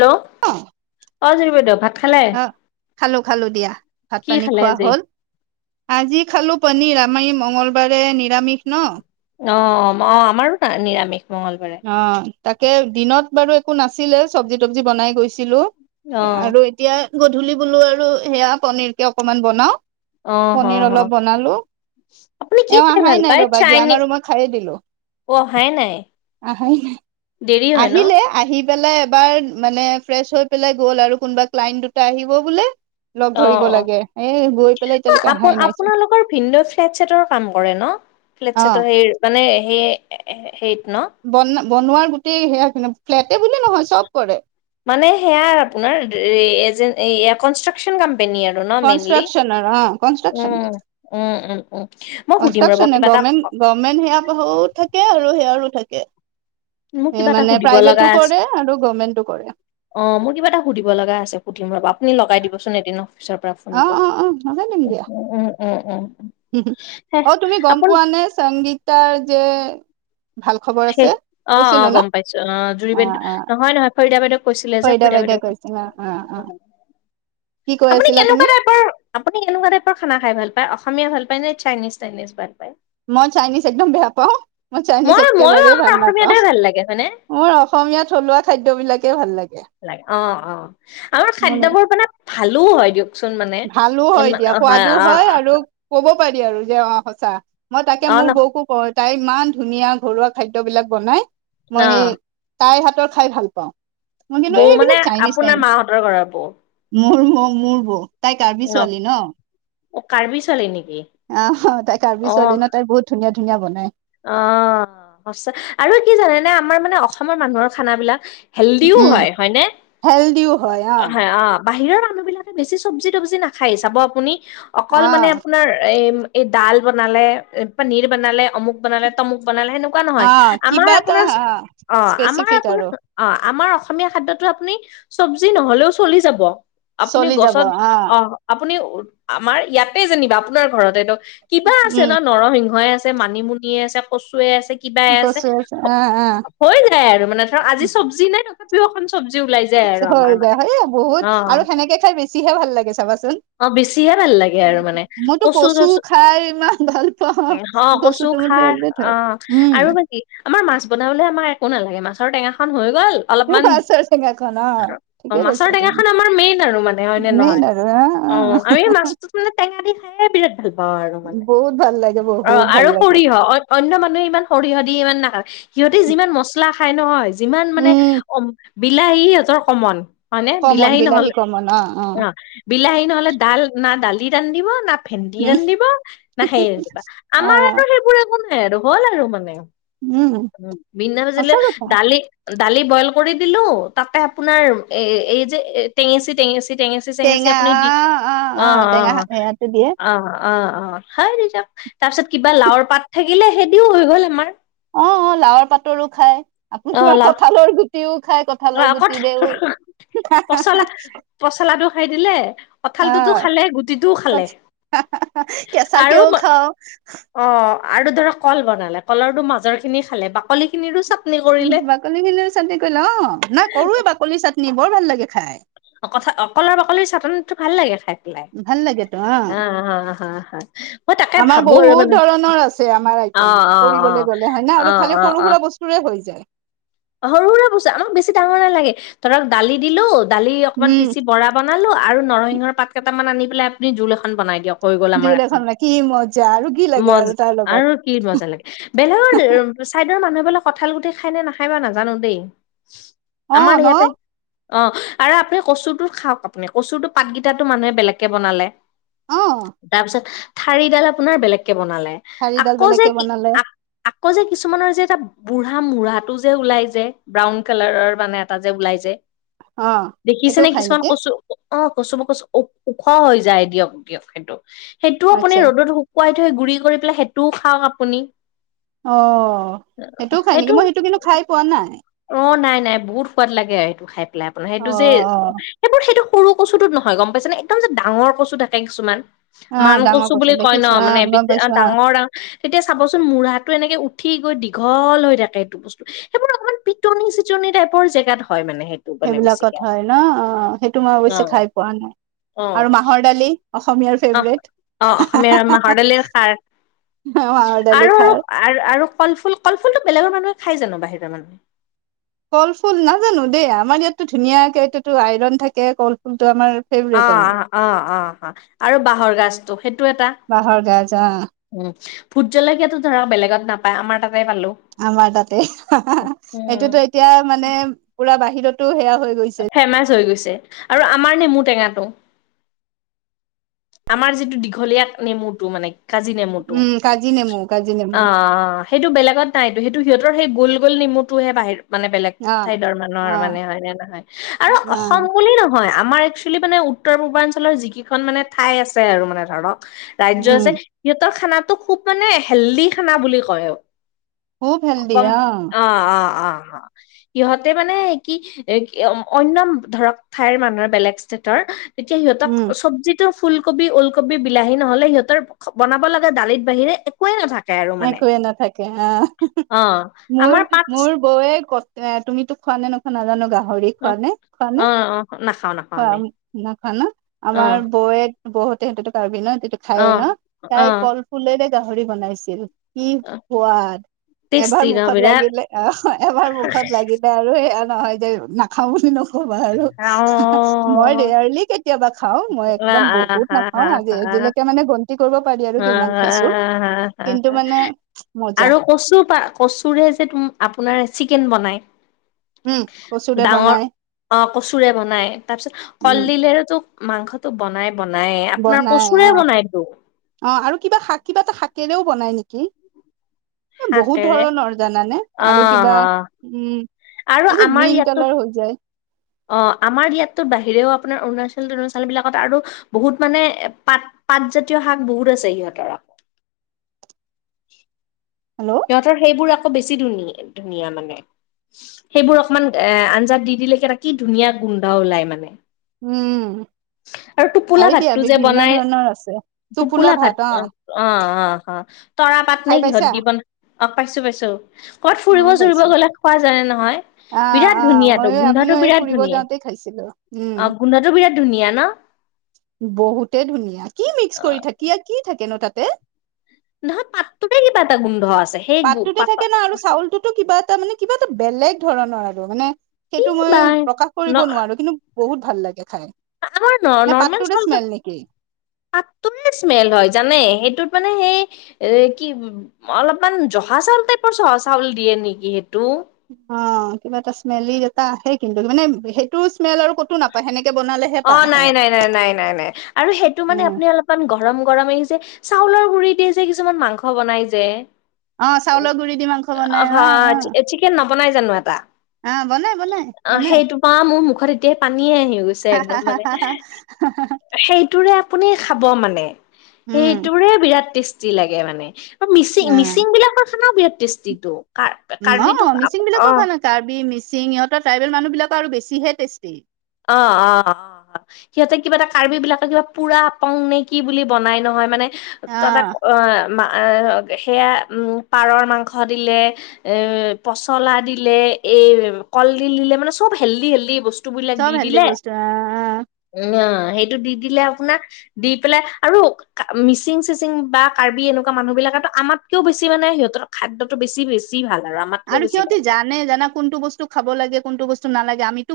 Hello অ'। অ' জুৰি বাইদ ভাত খালে অ' খালো খালো দিয়া ভাত কি পানী খালে খোৱা আজি হ'ল। আজি খালো পনীৰ আমাৰ ই মংগল বাৰে নিৰামিষ ন'। অ অ আমাৰো ন নিৰামিষ মঙলবাৰে অ তাকে দিনত বাৰু একো নাছিলে চবজি তবজি বনাই গৈছিলো অ আৰু এতিয়া গধূলি বোলো আৰু সেয়া পনিৰকে অকনমান বনাও অ হ পনিৰ হ অলপ বনালো আপুনি এ কি খাই আহাই ভাল নাই পায় ৰ' ভাগিয় চাইনি আনৰ ৰৰুম খাই দিলিলো অ অহাই নাই আহ দেৰি হয় ন আহিলে আহ াই এবাৰ মানে ফ্ৰে হৈ পেলাই গ'ল আৰু কোনোবা ক্লাইট দুটা আহিব বোলে লগ অ ধৰিব লাগে এ গৈ পেলাই অ এতিয়ালৈকে আপ অহাই নাইচোন আপোনালোকৰ ভিন্দ ফ্লেট চছেটৰ কাম কৰে ন ফ্লে অ ছত হ মানে হে হেই বন বনোৱাৰ গোটেই সেয়া ফ্লেটে বুলি নহয় চব কৰে মানে সেয় আপোনাৰন কনষ্ট্ৰাকচনৰ অ কনষ্ট্ৰাকচন [inaudible] গে গভমেন্ট সেয়া থাকে আৰু সেয়াৰো থাকে মোক এ কিবা এটা মানে সুধিব প্ৰাইভেটো লগা আছে কৰে আৰু গভমেন্টো কৰে অ মোৰ কিবা এটা সুধিব লগা আছে সুধিম ৰব আপুনি লগাই দিবচোন এদিন চাৰ পৰা অ ফোনটো অ অ লগাই দিম উ দিয়া। উম উম উম উ অ তুমি গম পোৱা নে সংগীতাৰ যে ভাল খবৰ সেই আছে অ অ কৈছিলো গম ন পাইছো অ জুৰি অ বাইদেউ অ নহয় নহয় ফৰিদা বাইদেউক কৈছিলে যে ফাইদা ফৰিদা ফাইদা বাইদেউ কৰিৈছে অ অ অ কি কৈ আপুনি আছিলা তুমি? কেনেকুৱা টাইপৰ আপুনি কেনেকুৱা টাইপৰ খানা খাই ভাল পায় আি ভাল পায় ন চাইনিজ চাইনিজ ভাল পায় মই চাইনিজ একদম বেয়া পাওঁ মই চাইনিজ ময়ো একেবাৰেেই আমাৰ ভাল নাপাওঁ অসমীয়াটোৱে ভাল লাগে হয়নে মোৰ অসমীয়া থলুৱা খাদ্যবিলাকেই ভাল লাগে অ আমাৰ মোৰ খাদ্যবোৰ মানে ভালো হয় দিয়ক ভালো হয় এ দিয়া সোৱাদো হয় আৰু ক'ব দে আৰু যে অ সঁচা মই তাকে অ ন মোৰ বৌকো ক তাই ইমান ধুনীয়া ঘৰুৱা খাদ্যবিলাক বনাই মই অ সেই তাইৰ হাতৰ খাই ভাল পাওঁ বৌ মানে এইবিলাক চাইনিজ চাই আপোনাৰ মাহঁতৰ ঘৰৰ বৌ মোৰ ম মোৰ বৌ তাই কাৰ্বি অ ছোৱালী ন অ কাৰ্বি ছোৱালী নেকি আহ তাই কাৰ্বি অ ছোৱালী ন তাই বহুত ধুনীয়া ধুনীয়া বনাই অ সচা আৰু কি জানে নে আমাৰ মানে অসমৰ মানুহৰ খানাবিলাক হেল্ডিও উম হয় হয়নে হয় অ বাহিৰৰ মানুহ বিলাকে বেছি চবজি তবজি নাখায় চাব আপুনি অকল অ মানে আপোনাৰ এ এই ডাল বনালে পনীৰ বনালে অমুক বনালে তমুক সেনেকুৱা নহয় অ আমাৰ কিবা আ এটা অ অ আমাৰ আ স্পেচিফিক আৰু অ আমাৰ অসমীয়া খাদ্যতো আপুনি চবজি নহলেও চলি যাব আপুনি চলি যাব গছত অ আপুনি আমাৰ ইয়াতে যেনিবা আপোনাৰ ঘৰতেতো কিবা আছে উম ন' নৰসিংহই আছে মানিমুনিয়ে আছে কচুৱে আছে কিবাই আছে কচু অ অ হৈ যায় আৰু মানে ধৰা আজি চবজি নাই তথাপিও অক হৈ যায় বহুত অ', আৰু সেনেকে খাই বেছিহে ভাল লাগে চাবাচোন। অ' বেছিহে ভাল লাগে আৰু মানে মইতো কচু চচু খাই ইমান ভাল পাওঁ। অ' কচু কচুটো মোৰ খাৰ ফেভৰেট হয়। অ' উম, আৰু বাক কি আমাৰ মাছ বনাবলে আমাৰ একো নালাগে মাছৰ টেঙা খন হৈ অলপ মাছৰ টেঙা খন অ'। ঠিকে অ' মাছৰ কৈছা তুমি, টেঙাখন আমাৰ মেইন আৰু মানে হয়নে মেইন নহয়। আৰু হা অ আমি মাছটোত মানে টেঙা দি খাইে বিৰাট ভাল পাওঁ আৰু মানে বহুত ভাল লাগে অ বহুত ভাল আৰু লাগে। সৰিয়হ অ অন্য মানুহে ইমান সৰিয়হ ইমান নাখায় সিহঁতে যিমান মচলা খায় নহয় যিমান মানে উম, অ বিলাহী সিহঁতৰ কমন হয় নে বিলাহী নহ'লে অ বিলাহী নহ'লে না দালি ৰান্ধিব না ভেটি উম, ৰান্ধিব না সেই ৰান্ধিবা আমাৰ অ', আৰু সেইবোৰ একো নাই আৰু হ'ল আৰু মানে উম, বিনা ভজিলে সঁচা কথা। দালি দালি বইল কৰি দিলো তাতে আপোনাৰ এ এই যে এ টেঙেচি টেঙেচি টেঙেচি চেঙেচি টেঙা আপুনি দি অ', অ', টেঙা অ', সেয়াটো দিয়ে। অ'। অ', অ', হয় দি যাও তাৰপিছত কিবা লাওৰ পাত থাকিলে হেদিও হৈ গ'ল আমাৰ। অ', অ', লাওৰ পাতৰো খাই আপুনি অ তমাৰ লাও কঁঠালৰ গুটিও খাই কঁঠালৰ কঠ গুটিৰেও পচলা পচলাটো খাই দিলে কঁঠালটোতো খালে গুটিটোও খালে। কেঁচা আৰু কেও খাও। অ' আৰু ধৰা কল বনালে কলৰটো মাজৰ খিনি খালে বাকলি খিনিৰো চ বাকলিখিনি চাটনি কৰিলে অ' না কৰোৱে বাকলি চাটনি বৰ ভাল লাগে খাই। অ' কথা অকলৰ বাকলিৰ চাটনতো ভাল লাগে খাই। ভাল লাগেতো অ' হা হা হা মই তাকে আমাৰ ভাবো আৰু বহুত মানে ধৰণৰ আছে আমাৰ অ', আইটেম অ', কৰিবলৈ অ', গ'লে হয় ন আৰু অ', খালি অ', সৰু অ'। সুৰা বস্তুৰে হৈ যায় সৰু সুৰা বজা আমাক বেছি ডাঙৰ নালাগে ধৰা দালি দিলো দালি অকণমান উম পিচি বৰা বনালোঁ আৰু নৰসিংহৰ পাত কেইটামান আনি পেলাই আপুনি জোল এখন বনাই দিয়ক। হৈ গল আমাৰ জোল এখন ল কি মজা আৰু কি লাগে মজ আৰু তাৰ লগত আৰু কি মজা লাগে, বেলেগৰ চাই ৰ মানুহ বেলে কঁঠাল গুটি খাই নে নাখায় বা নাজানো দেই, অ আমাৰ ন ইয়াতে অ' আৰু আপুনি কচুটো খাওক আপুনি কচুটো পাতকেইটা মানুহে বেলেগকে বনালে। অ তাৰপিছত ঠাৰিডাল আপোনাৰ বেলেগ বনালে ঠাৰিডাল আকৌ যে বেলেগকে বনালে আক-আকৌ যে কিছুমানৰ যে এটা বুঢ়া মুৰা টো যে ওলাই যে ব্ৰাউন কালাৰৰ মানে এটা যে ওলাই যে। অ দেখিছে সেইটোও নে খাই কিছুমান নেকি কচু অ' কচু মই কচু অক ওখ হৈ যায় দিয়ক দিয়ক সেইটো, সেইটোও আচ্ছা আপুনি ৰ'দত শুকুৱাই থৈ গুৰি কৰি পেলাই তটো খাওক আপুনি। অ' সেইটোও খাই নেকি মই সেইটো কিন্তু খাই পোৱা নাই। অ' নাই নাই বহুত সোৱাদ লাগে আৰু সেইটো খাই পেলাই আপোনাৰ অ সেইটো যে অ সেইবোৰ সেইটো সৰু কচুটোত নহয় গম পাইছে নে একদম যে ডাঙৰ কচু থাকে কিছুমান। অ মান ডাঙৰ কচু বুলি কয় ন' দেখিছো অ মানে গম পাইছো অ ডাঙৰ ডাঙ তেতিয়া চাবচোন মঢ়াটো এনেকে উঠি গৈ দীঘল হৈ থাকে এইটো বস্তু সেইবোৰ অকমান পিটনি চিটনি টাইপৰ জেগাত হয় মানে। সেইটো মানে সেইবিলাকত বেছিকে হয় ন' অ' সেইটো মই অ অৱশ্যে খাই পোৱা নাই, অ আৰু মাহৰ দালি অসমীয়াৰ অ ফেভৰেট। অ' অসমীয়া মাহৰ দালিৰ খাৰ মাহৰ দালি আৰু খাৰ আৰু আৰু কলফুল কল ফুল টো বেলেগৰ মানুহে খাই জানো বাহিৰা মানুহে। কল ফুল নাজানো দেই আমাৰ ইয়াতো ধুনীয়াকে এইটোতো আইৰন থাকে কল ফুল। অ' অ' অ' অ' অ' আৰু বাঁহৰ গাজটো সেইটো এটা। বাঁহৰ গাজ অ উম ভুট জলকীয়াাতটো ধৰা বেলেগত নাপায় আমাৰ তাত আমাৰ তাতে উম সেইটোতো এতিয়া মানে পুৰা বাহিৰতো সেয়া হৈ গৈছে ফেমাচ হৈ গৈছে আৰু আমাৰ নেমু টেঙাটো। আমাৰ যিটো দীঘলীয়া নেমুটো মানে। কাজি নেমুতটো উম কাজি নেমু কাজি নেমু অ' সেইটো বেলেগত নাইতো সেইটো সিহঁত ৰ সেই গল গল নমুটোহে বাহিৰ মানে বেলেগ অ ঠাইডৰ মানুহৰ অ মানে হয় নে নহয় আৰু অসম অ বুলি নহয় আমাৰ একচেলি মানে উত্তৰ পূৰ্বাঞ্চলৰ যিকেইখন মানে ঠাই আছে আৰু মানে ধৰক। ৰাজ্য় আ উম যে সিহঁতৰ খানাটো খুব মানে হেল্ডি খানা বুলি কয়। খুব হেল্ডি গম অ', অ', অ'। সিহঁতে মানে কি এক-ইয়ম-অইন্নম ধৰক ঠাইৰ মানুহৰ বেলেগ ষ্টেটৰ তেতিয়া সিহঁতক উম চবজিত ফুলকবি, ওলকবি, বিলাহী নহ'লে সিহঁতৰ বনাব লগে দালিত বাহিৰে একোৱে নাথাকে। আৰু মানে একোৱে নাথাকে আহ অ মোৰ আমাৰ পাত মোৰ বৌয়ে ক এ তুমি খোৱা নখোৱা নাজানো গা হৰি অ খোৱা নে খোৱা নে? অ অ নাখাও নাখাও খোৱা আমি ন খোৱা না অ আমাৰ বৌয়ে বহুতে হেটোটো কৰ্বিনৈ এইটো অ খায়ে ন' অ তাই কল ফুলেৰে গাহৰি বনাইছিল। কি খুৱাদ। এবাৰ টেষ্টি ন মুখত বিৰাট লাগিলে অহ এবাৰ মুখত লাগিলে আৰু সেয়া নহয় যে নাখাও বুলি নখো ক'বা আৰু অ মই ৰেয়াৰলি কেতিয়াবা খাও মই আ একদম আ বহুত হা নাখাও হা আগে। হা ে মানে গন্তি কৰিব পাৰি আৰু হা কিমান হা খাইছো। হা মানে মজা আৰু কচু পা কচুৰে যে তুম আপোনাৰ চিকেন বনাই। উম কচুৰে ডাঙৰ বনাই অ' কচুৰে বনাই তাৰপিছত উম কলডিলেৰেতো মাংসটো বনাই বনাই আপোনাৰ বনাই কচুৰে অ বনাইতো। অ আৰু কিবা শাক কিবা এটা শাকেৰেও বনাই নেকি? বহুত শাকেৰে ধৰণৰ জানানে অ আৰু কিবা অ উম আৰু এই যেয়া আমাৰ গ্ৰীন ইয়াতো কালাৰ হৈ যায়। অ' আমাৰ ইয়াতত বাহিৰেও আপোনাৰ অৰুণাচল অৰুণাচল বিলাকত আৰু বহুত মানে পাত পাতজাতীয় শাক বহুত আছে সিহঁতৰ আকৌ। হেল্ল' সিহঁতৰ সেইবোৰ আকৌ বেছি ধুন ধুনীয়া মানে সেইবোৰ অকমান এ আঞ্জাত দি দিলেকে ত কি ধুনীয়া গোন্ধ ওলাই মানে। উম। আৰু টোপোলা হয় দিয়া ভাতটো যে বিভিন্ন বনাই ধৰণৰ আছে টোপোলা ভাত অ' অ' অ'। অ' তৰা পাত নে খাই কিহত পাইছা দি বন অ 'পাইছো পাইছো। ক'ত ফুৰিব ময়ো চুৰিব পাইছো গ'লে খোৱা যায়ে নহয়। অ বিৰাট অ ধুনীয়া তটো ময়ো গোন্ধটো আমিও এই বিৰাট ফুৰিব ধুনীয়াই, যাওঁতে খাইছিলো উম অ' গোন্ধটো বিৰা ধুনীয়া ন? বহুতে ধুনীয়া কি অ মিক্স কৰি থাকি আৰু কি থাকেন তাতে? নহয় পাত্ৰতে কিবা এটা গোন্ধ আছে। সেই গো পাতটোতে পাত থাকে ন আৰু চাউলটোতো কিবা এটা মানে কিবা এটা বেলেগ ধৰণৰ আৰু মানে কি সেইটো বা মই প্ৰকাশ ন কৰিব নোৱাৰো কিন্তু বহুত ভাল লাগে খাই। আমাৰ নে নৰ্মেল পাতটোৰে চাউল, স্মেল নেকি পাতটো স্মেল হয় জানে সেইটোত মানে সেই এ কি অলপমান জহা চাউল টাইপৰ চহা চাউল দিয়ে নেকি সেই অ' কিবা এটা স্মেলি এটা আহেই কিন্তু মানে সেইটো স্মেল আৰু ক'তো নাপায় সেনেকে বনালেহে পা অ' আহে নাই নাই নাই নাই নাই নাই আৰু সেইটো মানে উম আপুনি অলপমান গৰম গৰম আহি যে চাউলৰ গুৰি দি যে কিছুমান মাংস বনাই যে। অ চাউলৰ গুৰি দি মাংস বনাই অ হা অ চিকেন নবনাই জানো এটা? অ বনাই বনাই অ' বনাই সেইটো পৰা মোৰ মুখ ি গৈ একম, মান সেই আপুনি খাব মানে উম সেইটোৰে বিৰাট টেষ্টি লাগে মানে। ত মিচিং মিচিং বিলাকৰ খানাও বিৰাট টেষ্টিটো। কাৰ্বিটো অ' মিচিং অ বিলাকৰ ভাল নে কাৰ্বি মিচিং ইহঁতৰ ট্ৰাইবেল মানুহ বিলাকৰ আৰু বেছিহে টেষ্টি। অ', অ', অ'। সিহঁতে কিবা এটা কৰ্বিবিলকে কিবা পুৰা পং নে কি বুলি বনাই নহয় মানে। অ ততে অ' সেয়া পাৰৰ মাংস দিলে পচলা দিলে এ কলডিল দিলে মানে চ'ব হেল্ডি হেল্দি বস্তু ব চব দি হেল্ডি দিলে, বস্তু অ অ না সেইটো দি দিলে আপোনাৰ দি পেলাই আৰু মিচিং চিচিং বা কাৰ্বি এনেকুৱা মানুহ বিলাক সটো আমাতকও বেনে সিহঁতৰ খাদ্যটো বেি বেছি ভাল। আমাতকেও আৰু বেছি সিহঁতি ভাল জানে জানা কোনটো বস্তু খাব লাগে কোনো বস্তু নালাগে আমিতো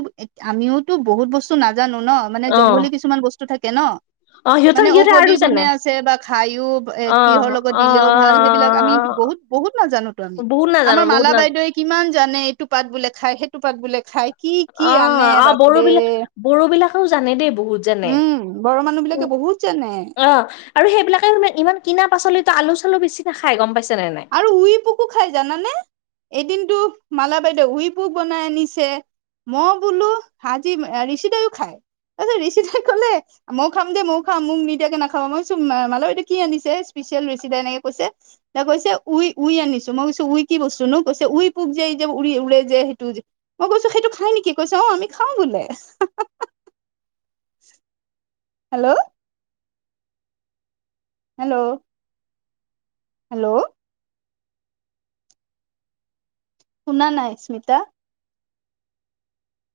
আমওো বহুত বস্তু ন নাজানো ন মানে অ জংঘলী কিছুমান বস্তু থাকে ন? অ সিহঁতৰ মানে সিহঁতে আৰু ঔষধি জানে কোনে আছে বা খাইো অ কিহৰ লগত অ অ অ দিলেও ভাল সেইবিলাক আম অ বহুত বহুত নাজানো তো আমি। বহুত নাজানো আমাৰ বহুত মালা নাজানো বাইদেৱে কিমান জানে এইটো পাত বোলে খাই সেইটো পাত বোলে খাই। কি অ' কি আনে আহ বড়ো বাপৰে বিলাক বড়ো বিলাকেও জানে দেই বহুত জানে। উম বড়ো মানুহ বিলাকে বহুত জানে অ' আৰু সেইবিলাকে ইমান কিনা পাচলিতো আলু চালু বেছি নাখাই গম পাইছ আৰু উই পুকু খাই জানানে? এদিনতটো মালা বাইদেউ উইপুক বনাই আনিছে। ম বোলো হাজি ঋষিদায়ও খায়। তছ ঋিচিতাই কলে মই খাম দে ময় খাম মোক নিদিয়াকে নাখাবা মই চুম মালবাইদ কি আনিছে ঋচিদা এনেকে কৈছে ত' কৈছে উই উই আনিছো মই কৈছো উই কি বসছো নো কৈছে উই পুক যে উৰি উৰে যে সেইটো যে মই কৈছো সটো খাই নেকি কৈছে অ' আমি খাওঁ বোলে। উ হেল্ল'। হেল্ল'। হেল্ল'। শুনা নাই স্মিতা?